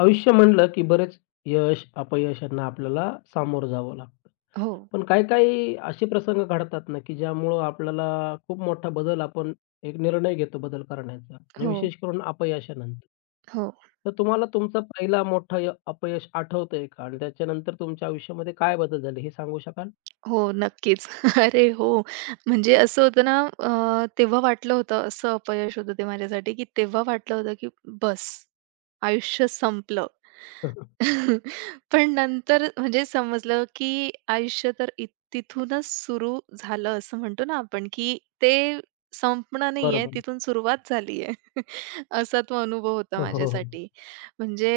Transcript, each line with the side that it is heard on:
left: आयुष्य म्हणलं की बरेच यश, अपयश यांना आपल्याला सामोरं जावं लागतं.
right: हो,
left: पण काही-काही असे प्रसंग घडतात ना, की ज्यामुळं आपल्याला खूप मोठा बदल आपण एक निर्णय घेतो बदल करण्याचा आणि
right: हो,
left: विशेष करून अपयशानंतर.
right: हो,
left: तर तुम्हाला तुमचा पहिला मोठा अपयश आठवतंय का? आणि त्याच्यानंतर तुमच्या आयुष्यामध्ये काय बदल झाले हे सांगू शकाल?
right: हो, नक्कीच. अरे हो, म्हणजे असं होतं ना तेव्हा वाटलं होतं असं अपयश होतं ते माझ्यासाठी, की तेव्हा वाटलं होतं की बस, आयुष्य संपलं. पण नंतर म्हणजे समजलं की आयुष्य तर तिथूनच सुरू झालं असं म्हणतो ना आपण, की ते संपणं नाहीये,
left: बरोबर.
right: तिथून सुरुवात झालीये. असा तो अनुभव होता
left: हो, हो, हो, हो.
right: माझ्यासाठी. म्हणजे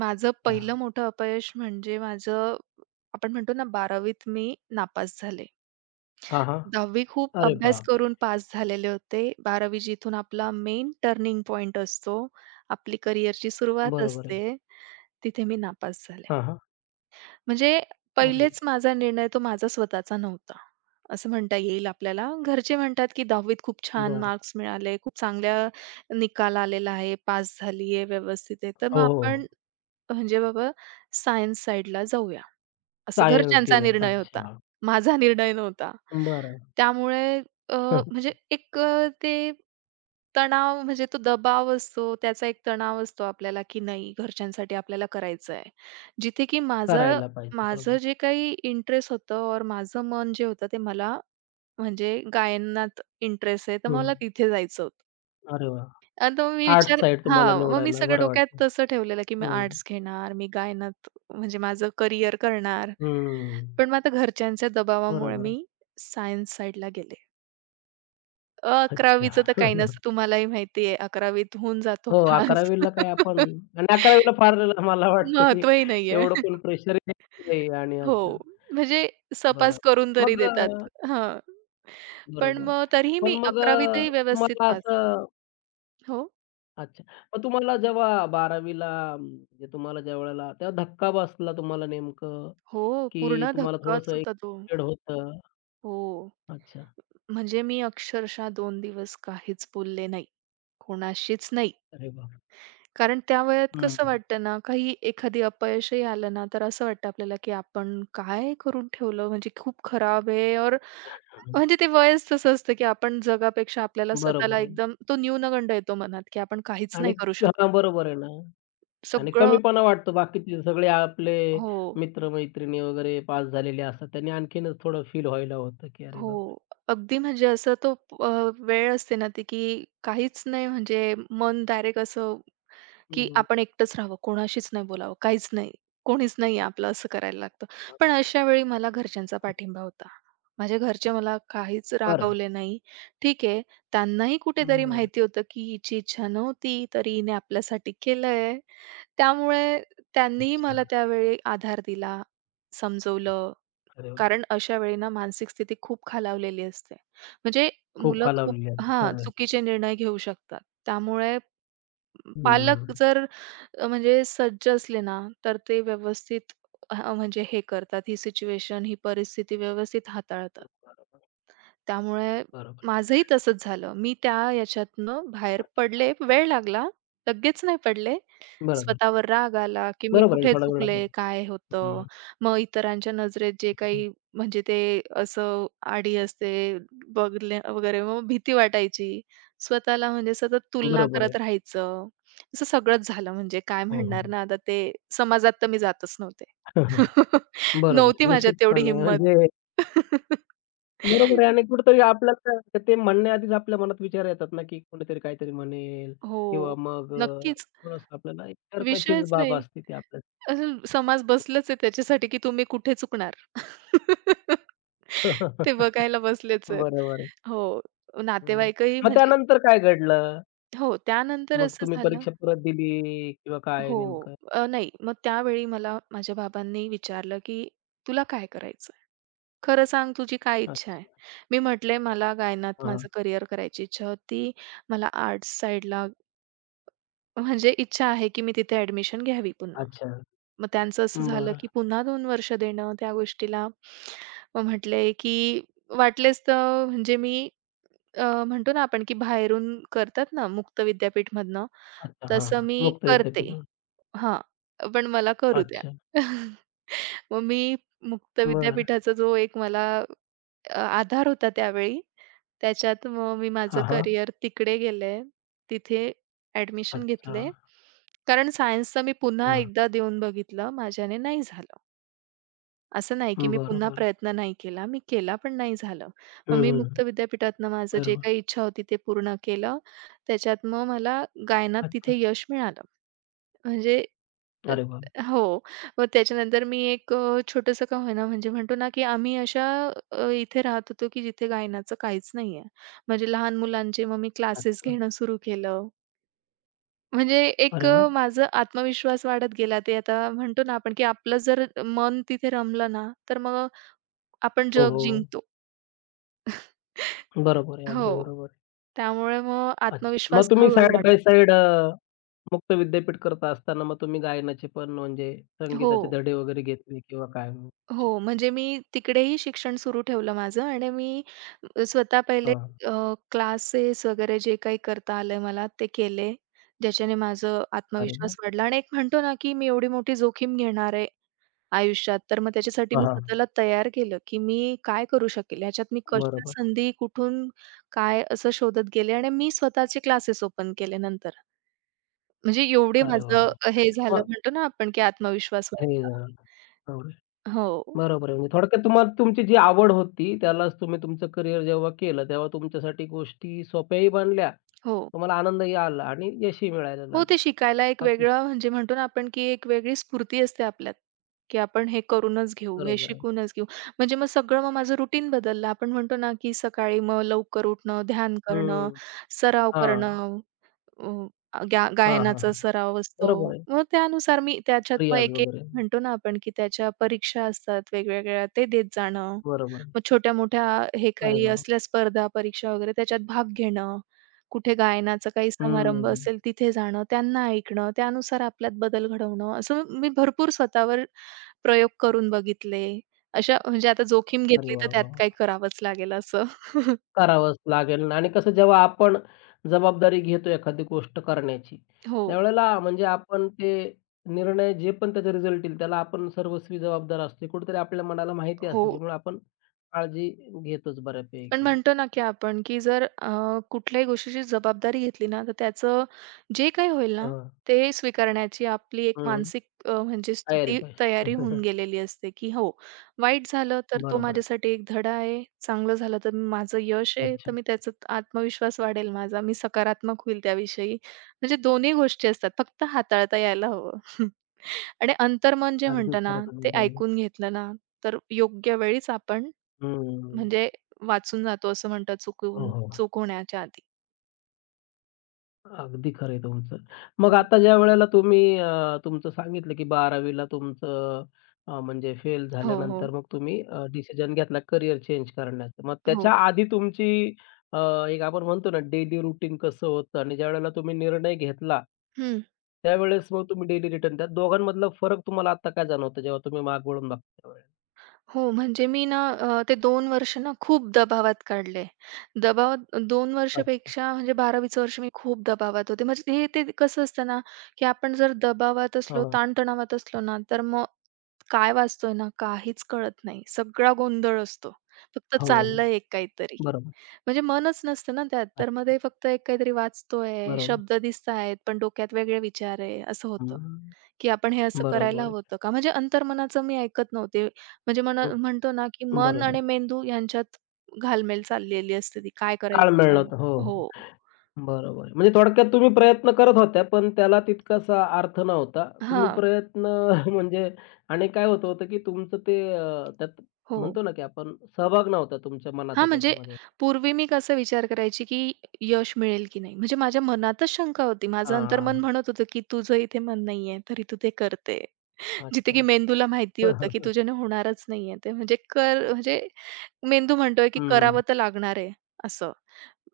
right: माझं पहिलं मोठं अपयश म्हणजे माझं आपण म्हणतो ना 12वीत मी नापास झाले.
left: हां, हां.
right: 10वी खूप
left: अरे
right: अभ्यास करून
left: बापरे!
right: पास झालेले होते. 12वी जिथून आपला मेन टर्निंग पॉइंट असतो, आपली करिअरची सुरुवात
left: बरोबर आहे.
right: असते, तिथे मी नापास झाले.
left: हां, हां.
right: म्हणजे
left: अरेरे!
right: पहिलेच माझा निर्णय तो माझा स्वतःचा नव्हता, असं म्हणता येईल आपल्याला. घरचे म्हणतात, की 10वीत खूप छान
left: बरं.
right: मार्क्स मिळाले, खूप चांगला निकाल आलेला आहे, पास झाली व्यवस्थित आहे. तर मग
left: हो, हो,
right: आपण
left: हो.
right: म्हणजे बाबा सायन्स साइडला जाऊया. असं
left: सायन्स
right: घरच्यांचा
left: घेऊयात.
right: निर्णय होता.
left: अच्छा.
right: माझा निर्णय नव्हता.
left: बरं.
right: त्यामुळे अ,
left: हं.
right: म्हणजे एक ते तणाव म्हणजे तो दबाव असतो, त्याचा एक तणाव असतो आपल्याला, की नाही घरच्यांसाठी आपल्याला करायचं आहे. जिथे की माझं
left: करायला पाहिजे.
right: माझं
left: बरोबर.
right: जे काही इंटरेस्ट होतं और माझं मन जे होतं ते मला म्हणजे गायनात इंटरेस्ट आहे, तर
left: हं.
right: मला तिथे जायचं होतं.
left: अरे वाह!
right: आणि तो मी
left: आर्ट्स
right: विचार
left: साइड तुम्हाला
right: हां, मग मी
left: निवडायला
right: सगळं
left: बरं
right: डोक्यात
left: वाटलं.
right: तसं ठेवलेलं, की मी
left: हं.
right: आर्ट्स घेणार, मी गायनात म्हणजे माझं करियर करणार.
left: हं.
right: पण मग आता घरच्यांच्या दबावामुळे
left: बरोबर
right: मी
left: आहे.
right: सायन्स साइडला गेले. 11वीचं तर काही
left: अच्छा.
right: नसतं तुम्हालाही माहिती आहे 11वीत होऊन जातो
left: हो,
right: पास.
left: 11वी ला काय आपण आणि 11वी ला फार मला वाटतं, की
right: महत्त्वही नाहीये.
left: एवढं कोण प्रेशर देत नाही आणि
right: हो,
left: अच्छा.
right: म्हणजे सहपास
left: बरं.
right: करून तरी
left: मग
right: देतात. हां, पण
left: बरोबर.
right: मग तरीही
left: पण
right: मी
left: मग
right: 11वीतही व्यवस्थित
left: तुम्हाला
right: पास
left: असं
right: हो,
left: अच्छा. मग तुम्हाला जेव्हा 12वी ला म्हणजे तुम्हाला ज्या वेळेला तेव्हा धक्का बसला तुम्हाला नेमकं,
right: हो,
left: की
right: पूर्ण
left: तुम्हाला
right: धक्काच
left: थोडंसं एक
right: होता तो.
left: होतं?
right: हो.
left: अच्छा.
right: म्हणजे मी अक्षरशः दोन दिवस काहीच बोलले नाही. कोणाशीच नाही.
left: अरे वाह!
right: कारण त्या वयात
left: हं,
right: कसं वाटतं ना, काही एखादी अपयशही आलं ना, तर असं वाटतं आपल्याला, की आपण काय करून ठेवलं? म्हणजे खूप खराब आहे और
left: हं.
right: म्हणजे ते वयच तसं असतं, की आपण जगापेक्षा आपल्याला स्वतःला
left: बरोबर आहे.
right: एकदम तो न्यूनगंड येतो मनात, की आपण काहीच
left: आणि
right: नाही करू शकत.
left: हां, बरोबर आहे ना. आणि
right: सगळं
left: कमीपणा वाटतो. बाकीचे सगळे आपले
right: हो,
left: मित्र-मैत्रिणी वगैरे पास झालेले असतात. त्यांनी आणखीनच थोडं फील व्हायला होतं, की अरे बाप!
right: हो. अगदी म्हणजे असं तो अ, वेळ असते ना ती, की काहीच नाही म्हणजे मन डायरेक्ट असं की
left: हं,
right: आपण एकटंच राहावं, कोणाशीच नाही बोलावं, काहीच नाही, कोणीच नाही आहे आपलं असं करायला लागतं. पण अशा वेळी मला घरच्यांचा
left: अच्छा.
right: पाठिंबा होता. माझे घरचे मला काहीच
left: बरं.
right: रागवले नाही. ठीक आहे, त्यांनाही कुठेतरी
left: बरं.
right: माहिती होतं, की हिची इच्छा नव्हती, तरी हिने आपल्यासाठी केलंय. त्यामुळे त्यांनीही
left: अच्छा.
right: मला त्यावेळी आधार दिला, समजवलं.
left: अरे वाह!
right: कारण अशा वेळी ना मानसिक स्थिती खूप खालावलेली असते. म्हणजे
left: खूप
right: मुलं खूप
left: खालावलेली असते.
right: हां,
left: खरं आहे.
right: चुकीचे निर्णय घेऊ शकतात. त्यामुळे
left: हं.
right: पालक जर म्हणजे सज्ज असले ना, तर ते व्यवस्थित म्हणजे हे करतात, ही सिच्युएशन, ही परिस्थिती व्यवस्थित हाताळतात. त्यामुळे
left: बरोबर.
right: माझंही तसंच झालं. मी त्या ह्याच्यातनं बाहेर पडले. वेळ लागला, लगेच नाही पडले.
left: बरोबर.
right: स्वतःवर राग आला, की मी
left: बरोबर आहे.
right: कुठे
left: थोडा वेळ लागतो.
right: चुकले, काय
left: हं.
right: होतं? मग इतरांच्या नजरेत जे
left: अच्छा.
right: काही म्हणजे ते असं आडी असते बघले वगैरे मग भीती वाटायची. स्वतःला म्हणजे सतत तुलना
left: बरोबर आहे.
right: करत राहायचं. असं सगळंच झालं म्हणजे काय
left: हो,
right: म्हणणार
left: हो.
right: ना आता ते समाजात तर मी जातच नव्हते.
left: बरोबर
right: नव्हती
left: आहे.
right: माझ्यात तेवढी
left: निश्चितपणे
right: हिंमत.
left: म्हणजे बरोबर आहे आणि कुठेतरी आपल्याला काय ते म्हणण्याआधीच आपल्या मनात विचार येतात ना, की कोणीतरी काहीतरी म्हणेल
right: हो.
left: किंवा मग
right: नक्कीच.
left: थोडंसं आपल्याला एक शरमेचीच
right: विषयच
left: बाब
right: नाही.
left: असते ती आपल्या
right: असं समाज बसलाच आहे त्याच्यासाठी, की तुम्ही कुठे चुकणार. ते बघायला बसलेच आहेत.
left: बरोबर आहे.
right: हो.
left: बरोबर.
right: नातेवाईकही
left: मग
right: म्हणजे
left: त्यानंतर काय घडलं?
right: हो, त्यानंतर
left: मग
right: असं
left: तुम्ही
right: झालं
left: परीक्षा परत दिली किंवा काय
right: हो.
left: नेमकं?
right: नाही मग त्यावेळी मला माझ्या बाबांनी विचारलं, की "तुला काय करायचंय? खरं सांग तुझी काय इच्छा आहे?"
left: अच्छा.
right: मी म्हटले, "मला गायनात
left: हां.
right: माझं करियर करायची इच्छा होती. मला आर्ट्स साइडला म्हणजे इच्छा आहे, की मी तिथे ॲडमिशन घ्यावी पुन्हा.
left: अच्छा.
right: मग त्यांचं असं झालं,
left: बरं.
right: की पुन्हा 2 वर्ष देणं त्या गोष्टीला. मग म्हटले, की वाटलेच तर म्हणजे मी म्हणतो ना आपण, की बाहेरून करतात ना मुक्त विद्यापीठमधनं,
left: अच्छा. हां.
right: तसं मी
left: मुक्त
right: करते.
left: विद्यापीठ.
right: हां, पण मला करू द्या.
left: अच्छा.
right: मग मी मुक्त
left: बरं.
right: विद्यापीठाचा जो एक मला आधार होता त्यावेळी. त्याच्यात मग मी माझं
left: हां, हां.
right: करियर तिकडे गेले. तिथे ॲडमिशन
left: अच्छा.
right: घेतले. कारण सायन्सचं मी पुन्हा
left: हां.
right: एकदा देऊन बघितलं. माझ्याने नाही झालं. असं नाही की मी पुन्हा
left: बरोबर.
right: प्रयत्न नाही केला. मी केला पण नाही झालं. मग
left: हं,
right: मी
left: हं.
right: मुक्त विद्यापीठातनं माझं जे
left: बरोबर.
right: काही इच्छा होती ते पूर्ण केलं. त्याच्यात मग मला गायनात
left: अच्छा.
right: तिथे यश मिळालं. म्हणजे अ,
left: अरे वाह! वाह!
right: हो. मग त्याच्यानंतर मी एक छोटंसं का होईना म्हणजे म्हणतो ना, की आम्ही अशा इथे राहत होतो, की जिथे गायनाचं काहीच नाहीये. म्हणजे लहान मुलांचे मग मी क्लासेस
left: अच्छा.
right: घेणं सुरू केलं. म्हणजे एक
left: अरे वाह!
right: माझा आत्मविश्वास वाढत गेला. ते आता म्हणतो ना आपण, की आपलं जर मन तिथे रमलं ना, तर मग आपण
left: हो,
right: जग
left: हो.
right: जिंकतो.
left: बरोबर आहे.
right: हो.
left: अगदी बरोबर आहे.
right: त्यामुळे मग
left: अच्छा. मग
right: आत्मविश्वास
left: तुम्ही
right: हळू
left: साइड
right: वाढला.
left: बाय साइड मुक्त विद्यापीठ करत असताना मग तुम्ही गायनाचे पण म्हणजे
right: हो.
left: संगीताचे धडे वगैरे घेतले किंवा काय? अच्छा.
right: हो, म्हणजे मी तिकडेही शिक्षण सुरू ठेवलं माझं आणि मी स्वतः पहिले
left: हां.
right: अ, क्लासेस वगैरे जे काही करता आलंय मला ते केले. ज्याच्याने माझं
left: अरे
right: आत्मविश्वास
left: वाह!
right: वाढला आणि एक म्हणतो ना, की मी एवढी मोठी जोखीम घेणार आहे आयुष्यात, तर मग त्याच्यासाठी
left: हां,
right: मी
left: हां.
right: स्वतःला तयार केलं, की मी काय करू शकेल? ह्याच्यात मी कशा
left: बरोबर.
right: संधी कुठून काय असं शोधत गेले आणि मी स्वतःचे क्लासेस ओपन केले नंतर. म्हणजे एवढे
left: अरे वाह,
right: माझं
left: वाह!
right: हे झालं
left: मग
right: म्हणतो ना आपण, की आत्मविश्वास
left: हे
right: वाढला.
left: बरोबर.
right: हो,
left: बरोबर आहे. म्हणजे थोडक्यात तुम्हाला तुमची जी आवड होती त्यालाच तुम्ही तुमचं करियर जेव्हा केलं तेव्हा तुमच्यासाठी गोष्टी सोप्याही बनल्या,
right: हो.
left: तुम्हाला आनंदही आला आणि यशही मिळायला
right: हो, ते
left: लागलं.
right: शिकायला एक
left: अतिशय
right: वेगळं म्हणजे म्हणतो ना आपण, की एक वेगळी स्फूर्ती असते आपल्यात, की आपण हे करूनच घेऊ, हे
left: बरोबर आहे.
right: शिकूनच घेऊ. म्हणजे मग सगळं मग माझं रुटीन बदललं. आपण म्हणतो ना, की सकाळी मग लवकर उठणं, ध्यान करणं,
left: हं.
right: सराव
left: हां.
right: करणं, अ, गा
left: हां, हां,
right: गायनाचा
left: हां.
right: सराव असतो.
left: बरोबर आहे.
right: मग त्यानुसार मी त्याच्यात मग
left: रियाज
right: एक-एक
left: वगैरे.
right: म्हणतो ना आपण, की त्याच्या परीक्षा असतात वेगवेगळ्या, ते देत जाणं.
left: बरोबर. आहे.
right: मग छोट्या-मोठ्या हे
left: अरे
right: काही
left: वाह!
right: असल्या स्पर्धा, परीक्षा वगैरे त्याच्यात भाग घेणं. कुठे गायनाचा काही समारंभ
left: हं.
right: असेल तिथे जाणं, त्यांना ऐकणं, त्यानुसार आपल्यात बदल घडवणं. असं मी भरपूर स्वतःवर प्रयोग करून बघितले. अशा म्हणजे आता जोखीम
left: अरे
right: घेतली तर
left: वाह,
right: त्यात
left: वाह!
right: काही करावंच लागेल असं.
left: करावंच लागेल ना आणि कसं जेव्हा आपण जबाबदारी घेतो एखादी गोष्ट करण्याची,
right: हो,
left: त्यावेळेला म्हणजे आपण ते निर्णय जे पण त्याचा रिझल्ट येईल त्याला आपण सर्वस्वी जबाबदार असतो. कुठेतरी आपल्या मनाला माहिती असतं.
right: हो.
left: त्याच्यामुळे आपण काळजी घेतोच
right: पण
left: बऱ्यापैकी.
right: म्हणतो ना, की आपण, की जर कुठल्याही गोष्टीची जबाबदारी घेतली ना, तर त्याचं जे काही होईल ना,
left: हां.
right: ते स्वीकारण्याची आपली एक
left: हं.
right: मानसिक म्हणजे
left: तयारी
right: स्थिती
left: पाहिजे.
right: तयारी होऊन गेलेली असते, की हो, वाईट झालं तर तो
left: बरोबर आहे.
right: माझ्यासाठी एक धडा आहे, चांगलं झालं तर माझं यश आहे, तर
left: अच्छा.
right: मी त्याच्यात आत्मविश्वास वाढेल माझा, मी सकारात्मक होईल त्याविषयी. म्हणजे दोन्ही गोष्टी असतात, फक्त हाताळता यायला हवं. आणि अंतर्मन जे
left: अगदी
right: म्हणतं ना,
left: खरं तुम्ही
right: ते ऐकून
left: बोललात.
right: घेतलं ना, तर योग्य वेळीच आपण
left: हं.
right: म्हणजे वाचून जातो असं म्हणतात
left: हो,
right: चुकवून
left: हो.
right: चूक होण्याच्या आधी.
left: अगदी खरं आहे तुमचं. मग
right: हं.
left: आता ज्यावेळेला तुम्ही तुमचं सांगितलं, की 12वीला तुमचं म्हणजे फेल
right: हो, हो.
left: झाल्यानंतर मग तुम्ही डिसिजन घेतला करियर चेंज करण्याचं. मग
right: हो.
left: त्याच्या आधी तुमची अ, एक आपण म्हणतो ना डेली रूटीन कसं होतं आणि ज्यावेळेला तुम्ही निर्णय घेतला,
right: हं.
left: त्यावेळेस मग तुम्ही डेली रिटर्न त्या दोघांमधला फरक तुम्हाला आता काय जाणवतो जेव्हा तुम्ही मागे वळून बघता त्यावेळेस?
right: हो, म्हणजे मी ना ते दोन वर्ष ना खूप दबावात काढले. दबावात 2
left: अच्छा.
right: वर्षापेक्षा म्हणजे 12वीचं वर्ष मी खूप दबावात होते. म्हणजे हे ते कसं असतं ना, की आपण जर दबावात
left: हां,
right: असलो,
left: हां.
right: ताणतणावात असलो ना, तर मग काय वाचतोय ना, काहीच कळत नाही. सगळा गोंधळ असतो. फक्त
left: हो, हो.
right: चाललंय एक काहीतरी.
left: बरोबर.
right: म्हणजे मनच नसतं ना त्यात, तर मग
left: अच्छा.
right: ते फक्त एक काहीतरी वाचतोय,
left: बरोबर.
right: शब्द दिसतायत, पण डोक्यात वेगळे विचार आहे, असं होतं,
left: हं.
right: की आपण हे असं करायला
left: बरोबर आहे.
right: हवं होतं का? म्हणजे अंतर्मनाचं मी ऐकत नव्हते. म्हणजे मन
left: हं,
right: म्हणतो ना, की मन
left: बरोबर आहे.
right: आणि मेंदू यांच्यात घालमेल चाललेली असते ती. काय करायचं
left: ताळमेळ
right: काय
left: नव्हता. हो, हो.
right: हो.
left: बरोबर आहे. म्हणजे थोडक्यात तुम्ही प्रयत्न करत होत्या, पण त्याला तितकासा अर्थ नव्हता. तुम्ही
right: हां.
left: प्रयत्न म्हणजे आणि काय होत होतं, की तुमचं ते त्यात
right: हो.
left: म्हणतो ना, की आपण सहभाग नव्हता तुमच्या
right: हां,
left: मनाचा
right: म्हणजे
left: त्याच्यामध्ये.
right: पूर्वी मी कसं विचार करायची, की यश मिळेल की नाही? म्हणजे माझ्या मनातच शंका होती. माझं
left: हां,
right: अंतर्मन म्हणत होतं, की तुझं इथे मन नाहीये, तरी तू ते करते. जिथे
left: अच्छा.
right: की मेंदूला माहिती
left: हं,
right: होतं,
left: हं,
right: की
left: हं.
right: तुझ्याने होणारच नाहीये ते. म्हणजे कर म्हणजे मेंदू म्हणतोय, की
left: हं,
right: करावं तर लागणार आहे असं.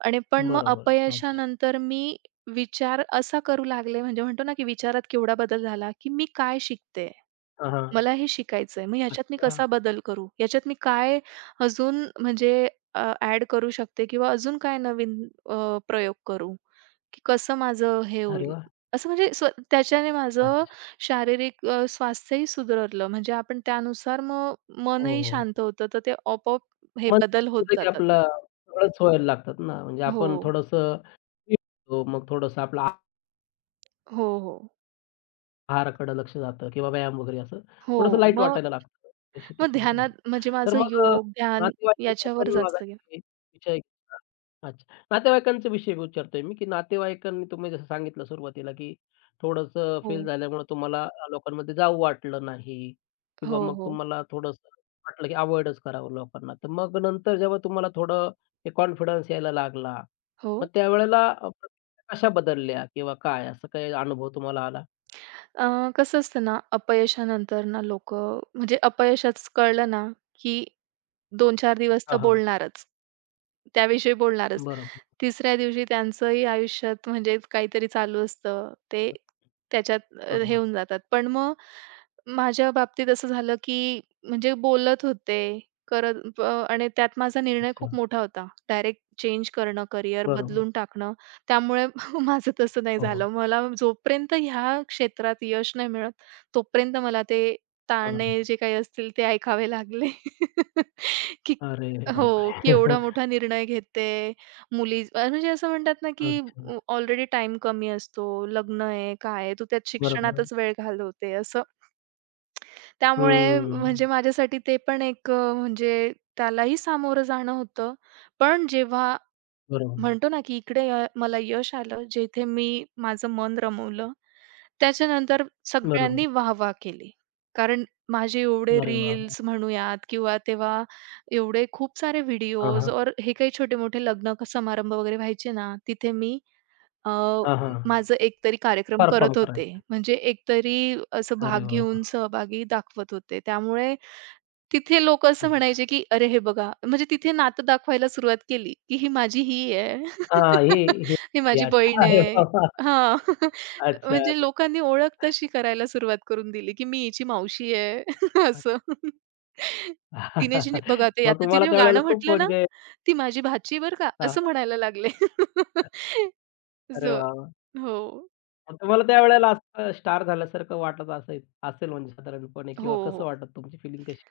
right: आणि पण मग
left: बरोबर. अच्छा.
right: अपयशानंतर मी विचार असा करू लागले, म्हणजे म्हणतो ना, की विचारात केवढा बदल झाला, की मी काय शिकते?
left: हां, हां.
right: मला हे शिकायचंय. मग ह्याच्यात मी
left: अच्छा.
right: कसा बदल करू? ह्याच्यात मी काय अजून म्हणजे अ, करू शकते किंवा अजून काय नवीन अ, प्रयोग करू? की कसं माझं हे
left: अरे
right: होईल.
left: वाह!
right: असं म्हणजे स्व त्याच्याने माझं
left: अच्छा.
right: शारीरिक स्वास्थ्यही सुधारलं. म्हणजे आपण त्यानुसार मग
left: हो.
right: मनही शांत होतं, तर ते आपोआप हे
left: मग
right: बदल होत
left: की
right: जातात.
left: आपलं सगळंच व्हायला लागतात ना, म्हणजे
right: हो,
left: आपण थोडंसं मग थोडंसं आपलं
right: हो, हो,
left: आहाराकडे लक्ष जातं किंवा व्यायाम वगैरे असं
right: हो.
left: थोडंसं लाईट
right: मग
left: वाटायला लागतं. निश्चितच
right: मग
left: हे बदल होतात.
right: ध्यानात म्हणजे
left: तर
right: माझं
left: मग
right: योग, ध्यान
left: नातेवाईकांचा
right: याच्यावर
left: पण
right: जास्त गेलं.
left: मगाशी विषय घेतला. अच्छा. नातेवाईकांचा विषय विचारतोय मी, की नातेवाईकांनी तुम्ही जसं सांगितलं सुरुवातीला, की थोडंसं
right: हो,
left: फेल झाल्यामुळे तुम्हाला लोकांमध्ये जावं वाटलं नाही
right: हो,
left: किंवा मग
right: हो,
left: तुम्हाला थोडंसं वाटलं, की अव्हॉइडच करावं लोकांना. तर मग नंतर जेव्हा तुम्हाला थोडं हे कॉन्फिडन्स यायला लागला,
right: हो.
left: मग त्यावेळेला कशा बदलल्या किंवा काय असं काही अनुभव तुम्हाला आला?
right: कसं असतं ना, अपयशानंतर ना लोकं म्हणजे अपयशच कळलं ना, की 2-4 दिवस तर
left: हां,
right: बोलणारच. त्याविषयी बोलणारच.
left: बरोबर,
right: तिसऱ्या दिवशी त्यांचंही आयुष्यात म्हणजे काहीतरी चालू असतं. ते त्याच्यात हे
left: बरोबर.
right: होऊन जातात. पण मग माझ्या बाबतीत असं झालं, की म्हणजे बोलत होते, करत ब आणि त्यात माझा निर्णय
left: अच्छा,
right: खूप मोठा होता. डायरेक्ट चेंज करणं, करियर
left: बरोबर.
right: बदलून टाकणं. त्यामुळे माझं तसं नाही
left: हो, हो.
right: झालं. मला जोपर्यंत ह्या क्षेत्रात यश नाही मिळत, तोपर्यंत मला ते ताणे
left: हां.
right: जे काही असतील ते ऐकावे लागले. की
left: अरे
right: हो, की एवढा
left: बापरे!
right: मोठा निर्णय घेते. मुली म्हणजे असं म्हणतात ना, की
left: अच्छा,
right: ऑलरेडी टाईम कमी असतो. लग्न आहे, काय आहे, तू त्यात
left: बरोबर.
right: शिक्षणातच वेळ घालवते असं. त्यामुळे
left: हम्म.
right: म्हणजे माझ्यासाठी ते पण एक म्हणजे त्यालाही सामोरं जाणं होतं. पण जेव्हा
left: बरोबर,
right: म्हणतो ना, की इकडे मला यश आलं, जेथे मी माझं मन रमवलं. त्याच्यानंतर
left: बरोबर.
right: सगळ्यांनी वाह-वाह केली. कारण माझे एवढे
left: अरे वाह!
right: रील्स
left: वाह!
right: म्हणूयात किंवा तेव्हा एवढे खूप सारे
left: हां,
right: व्हिडिओज
left: हां.
right: और हे काही छोटे-मोठे लग्न समारंभ वगैरे व्हायचे ना, तिथे मी अ,
left: हां, हां.
right: माझं एकतरी कार्यक्रम
left: परफॉर्म
right: करत होते.
left: करायचं.
right: म्हणजे एकतरी असं भाग
left: अरे वाह!
right: घेऊन
left: वाह!
right: सहभागी दाखवत होते. त्यामुळे तिथे लोकं असं
left: अच्छा.
right: म्हणायचे, की "अरे हे बघा." म्हणजे तिथे नातं दाखवायला सुरुवात केली, की "ही माझी ही आहे.
left: हां, हे हे
right: ही
left: हे
right: माझी
left: अच्छा.
right: बहीण
left: अरे
right: आहे."
left: वाह! वाह!
right: हां.
left: अच्छा,
right: म्हणजे
left: अरे
right: लोकांनी ओळख तशी करायला सुरुवात करून दिली, की "मी हिची मावशी आहे."
left: वाह!
right: असं. तिने जिने बघा ते
left: मग
right: आता
left: तुम्हाला
right: तिने
left: त्यावेळेला
right: गाणं
left: खूप
right: म्हटलं ना,
left: म्हणजे
right: "ती माझी भाची बरं का."
left: हां, हां.
right: असं म्हणायला लागले.
left: अरे
right: असं.
left: वाह! वाह!
right: हो.
left: मग तुम्हाला त्यावेळेला असं स्टार झाल्यासारखं वाटत असेल असेल म्हणजे साधारणपणे
right: हो,
left: किंवा
right: हो.
left: कसं वाटत तुमची फिलिंग कशी?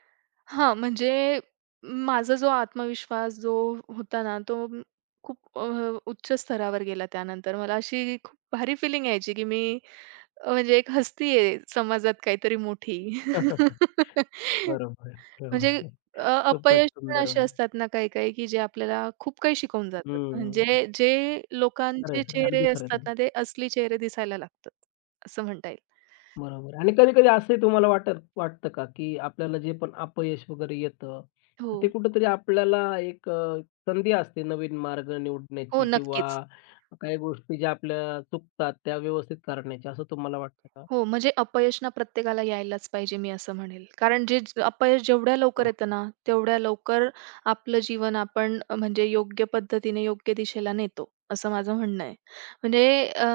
right: हां, म्हणजे माझा जो आत्मविश्वास जो होता ना, खूप उच्च स्तरावर गेला त्यानंतर. मला अशी खूप भारी फिलिंग यायची, की मी म्हणजे एक हस्ती आहे समाजात काहीतरी मोठी.
left: बरोबर आहे.
right: म्हणजे
left: बरोबर.
right: अ,
left: खूपच
right: अपयश पण
left: सुंदर
right: असे
left: म्हणजे.
right: असतात ना काही-काही, की जे आपल्याला खूप काही शिकवून जातात.
left: हं.
right: म्हणजे जे
left: खरं
right: लोकांचे
left: आहे,
right: चेहरे
left: अगदी खरं
right: असतात
left: आहे.
right: ना, ते असली चेहरे दिसायला लागतात, असं म्हणता येईल.
left: बरोबर आणि कधी-कधी असंही तुम्हाला वाटतं का, की आपल्याला जे पण अपयश वगैरे येतं,
right: हो,
left: तर ते कुठेतरी आपल्याला एक संधी असते नवीन मार्ग
right: हो,
left: निवडण्याची किंवा
right: नक्कीच.
left: काही गोष्टी ज्या आपल्या चुकतात त्या व्यवस्थित करण्याची असं तुम्हाला वाटतं का?
right: हो, म्हणजे अपयश ना प्रत्येकाला यायलाच पाहिजे मी असं म्हणेल. कारण जे अपयश जेवढ्या लवकर
left: हो.
right: येतं ना, तेवढ्या लवकर आपलं जीवन आपण म्हणजे योग्य पद्धतीने, योग्य दिशेला नेतो, असं माझं म्हणणं आहे. म्हणजे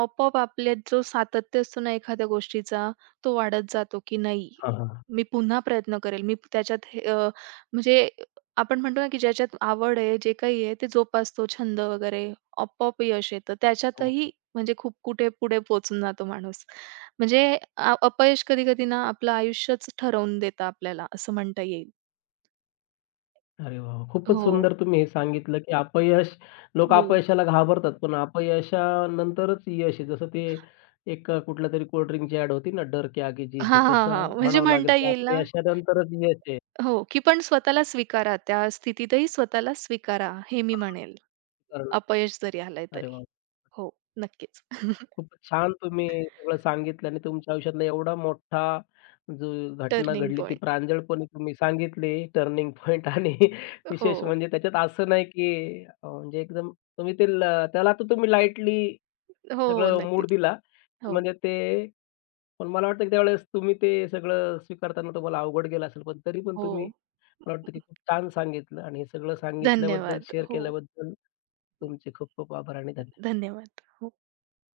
right: आपोआप आपल्यात जो सातत्य असतो ना एखाद्या गोष्टीचा, तो वाढत जातो की नाही,
left: हां, हां.
right: मी पुन्हा प्रयत्न करेल. मी त्याच्यात हे म्हणजे आपण म्हणतो ना की ज्याच्यात आवड आहे, जे काही आहे ते जोपासतो छंद वगैरे, आपोआप यश येतं.
left: हो.
right: त्याच्यातही म्हणजे खूप कुठे पुढे पोहोचून जातो माणूस. म्हणजे अ अपयश कधी-कधी ना आपलं आयुष्यच ठरवून देतं आपल्याला असं म्हणता येईल.
left: अरे वाह! खूपच
right: हो,
left: सुंदर तुम्ही हे सांगितलं, की अपयश लोकं
right: हो.
left: अपयशाला घाबरतात, पण अपयशानंतरच यश आहे. जसं ते एक कुठल्यातरी कोल्डड्रिंकची ॲड होती ना, डर के आगे जीत
right: हां,
left: है,
right: हां, हां.
left: तसं
right: म्हणजे
left: म्हणावं लागेल,
right: म्हणता
left: की
right: येईल ना
left: अपयशानंतरच यश आहे.
right: हो, की पण स्वतःला स्वीकारा. त्या स्थितीतही स्वतःला स्वीकारा, हे मी म्हणेल.
left: कारण
right: अपयश जरी आलंय
left: अरे
right: तरी.
left: वाह!
right: हो, नक्कीच.
left: खूपच छान तुम्ही सगळं सांगितलं आणि तुमच्या आयुष्यातला एवढा मोठा जो घटना
right: टर्निंग
left: घडली ती
right: पॉइंट.
left: प्रांजळपणे तुम्ही सांगितली, टर्निंग पॉइंट आणि विशेष
right: हो,
left: म्हणजे त्याच्यात असं नाही, की म्हणजे एकदम तुम्ही ते त्याला तर तुम्ही लाईटली
right: हो, हो
left: सगळं मूड
right: नक्कीच.
left: दिला.
right: हो,
left: म्हणजे ते पण मला वाटतं की त्यावेळेस तुम्ही ते सगळं स्वीकारताना तुम्हाला अवघड गेलं असेल. पण तरी
right: हो.
left: तुम्ही मला वाटतं की खूप छान सांगितलं आणि हे सगळं सांगितल्याबद्दल,
right: धन्यवाद.
left: शेअर
right: हो,
left: केल्याबद्दल तुमचे खूप खूप आभार आणि धन्यवाद.
right: धन्यवाद. हो.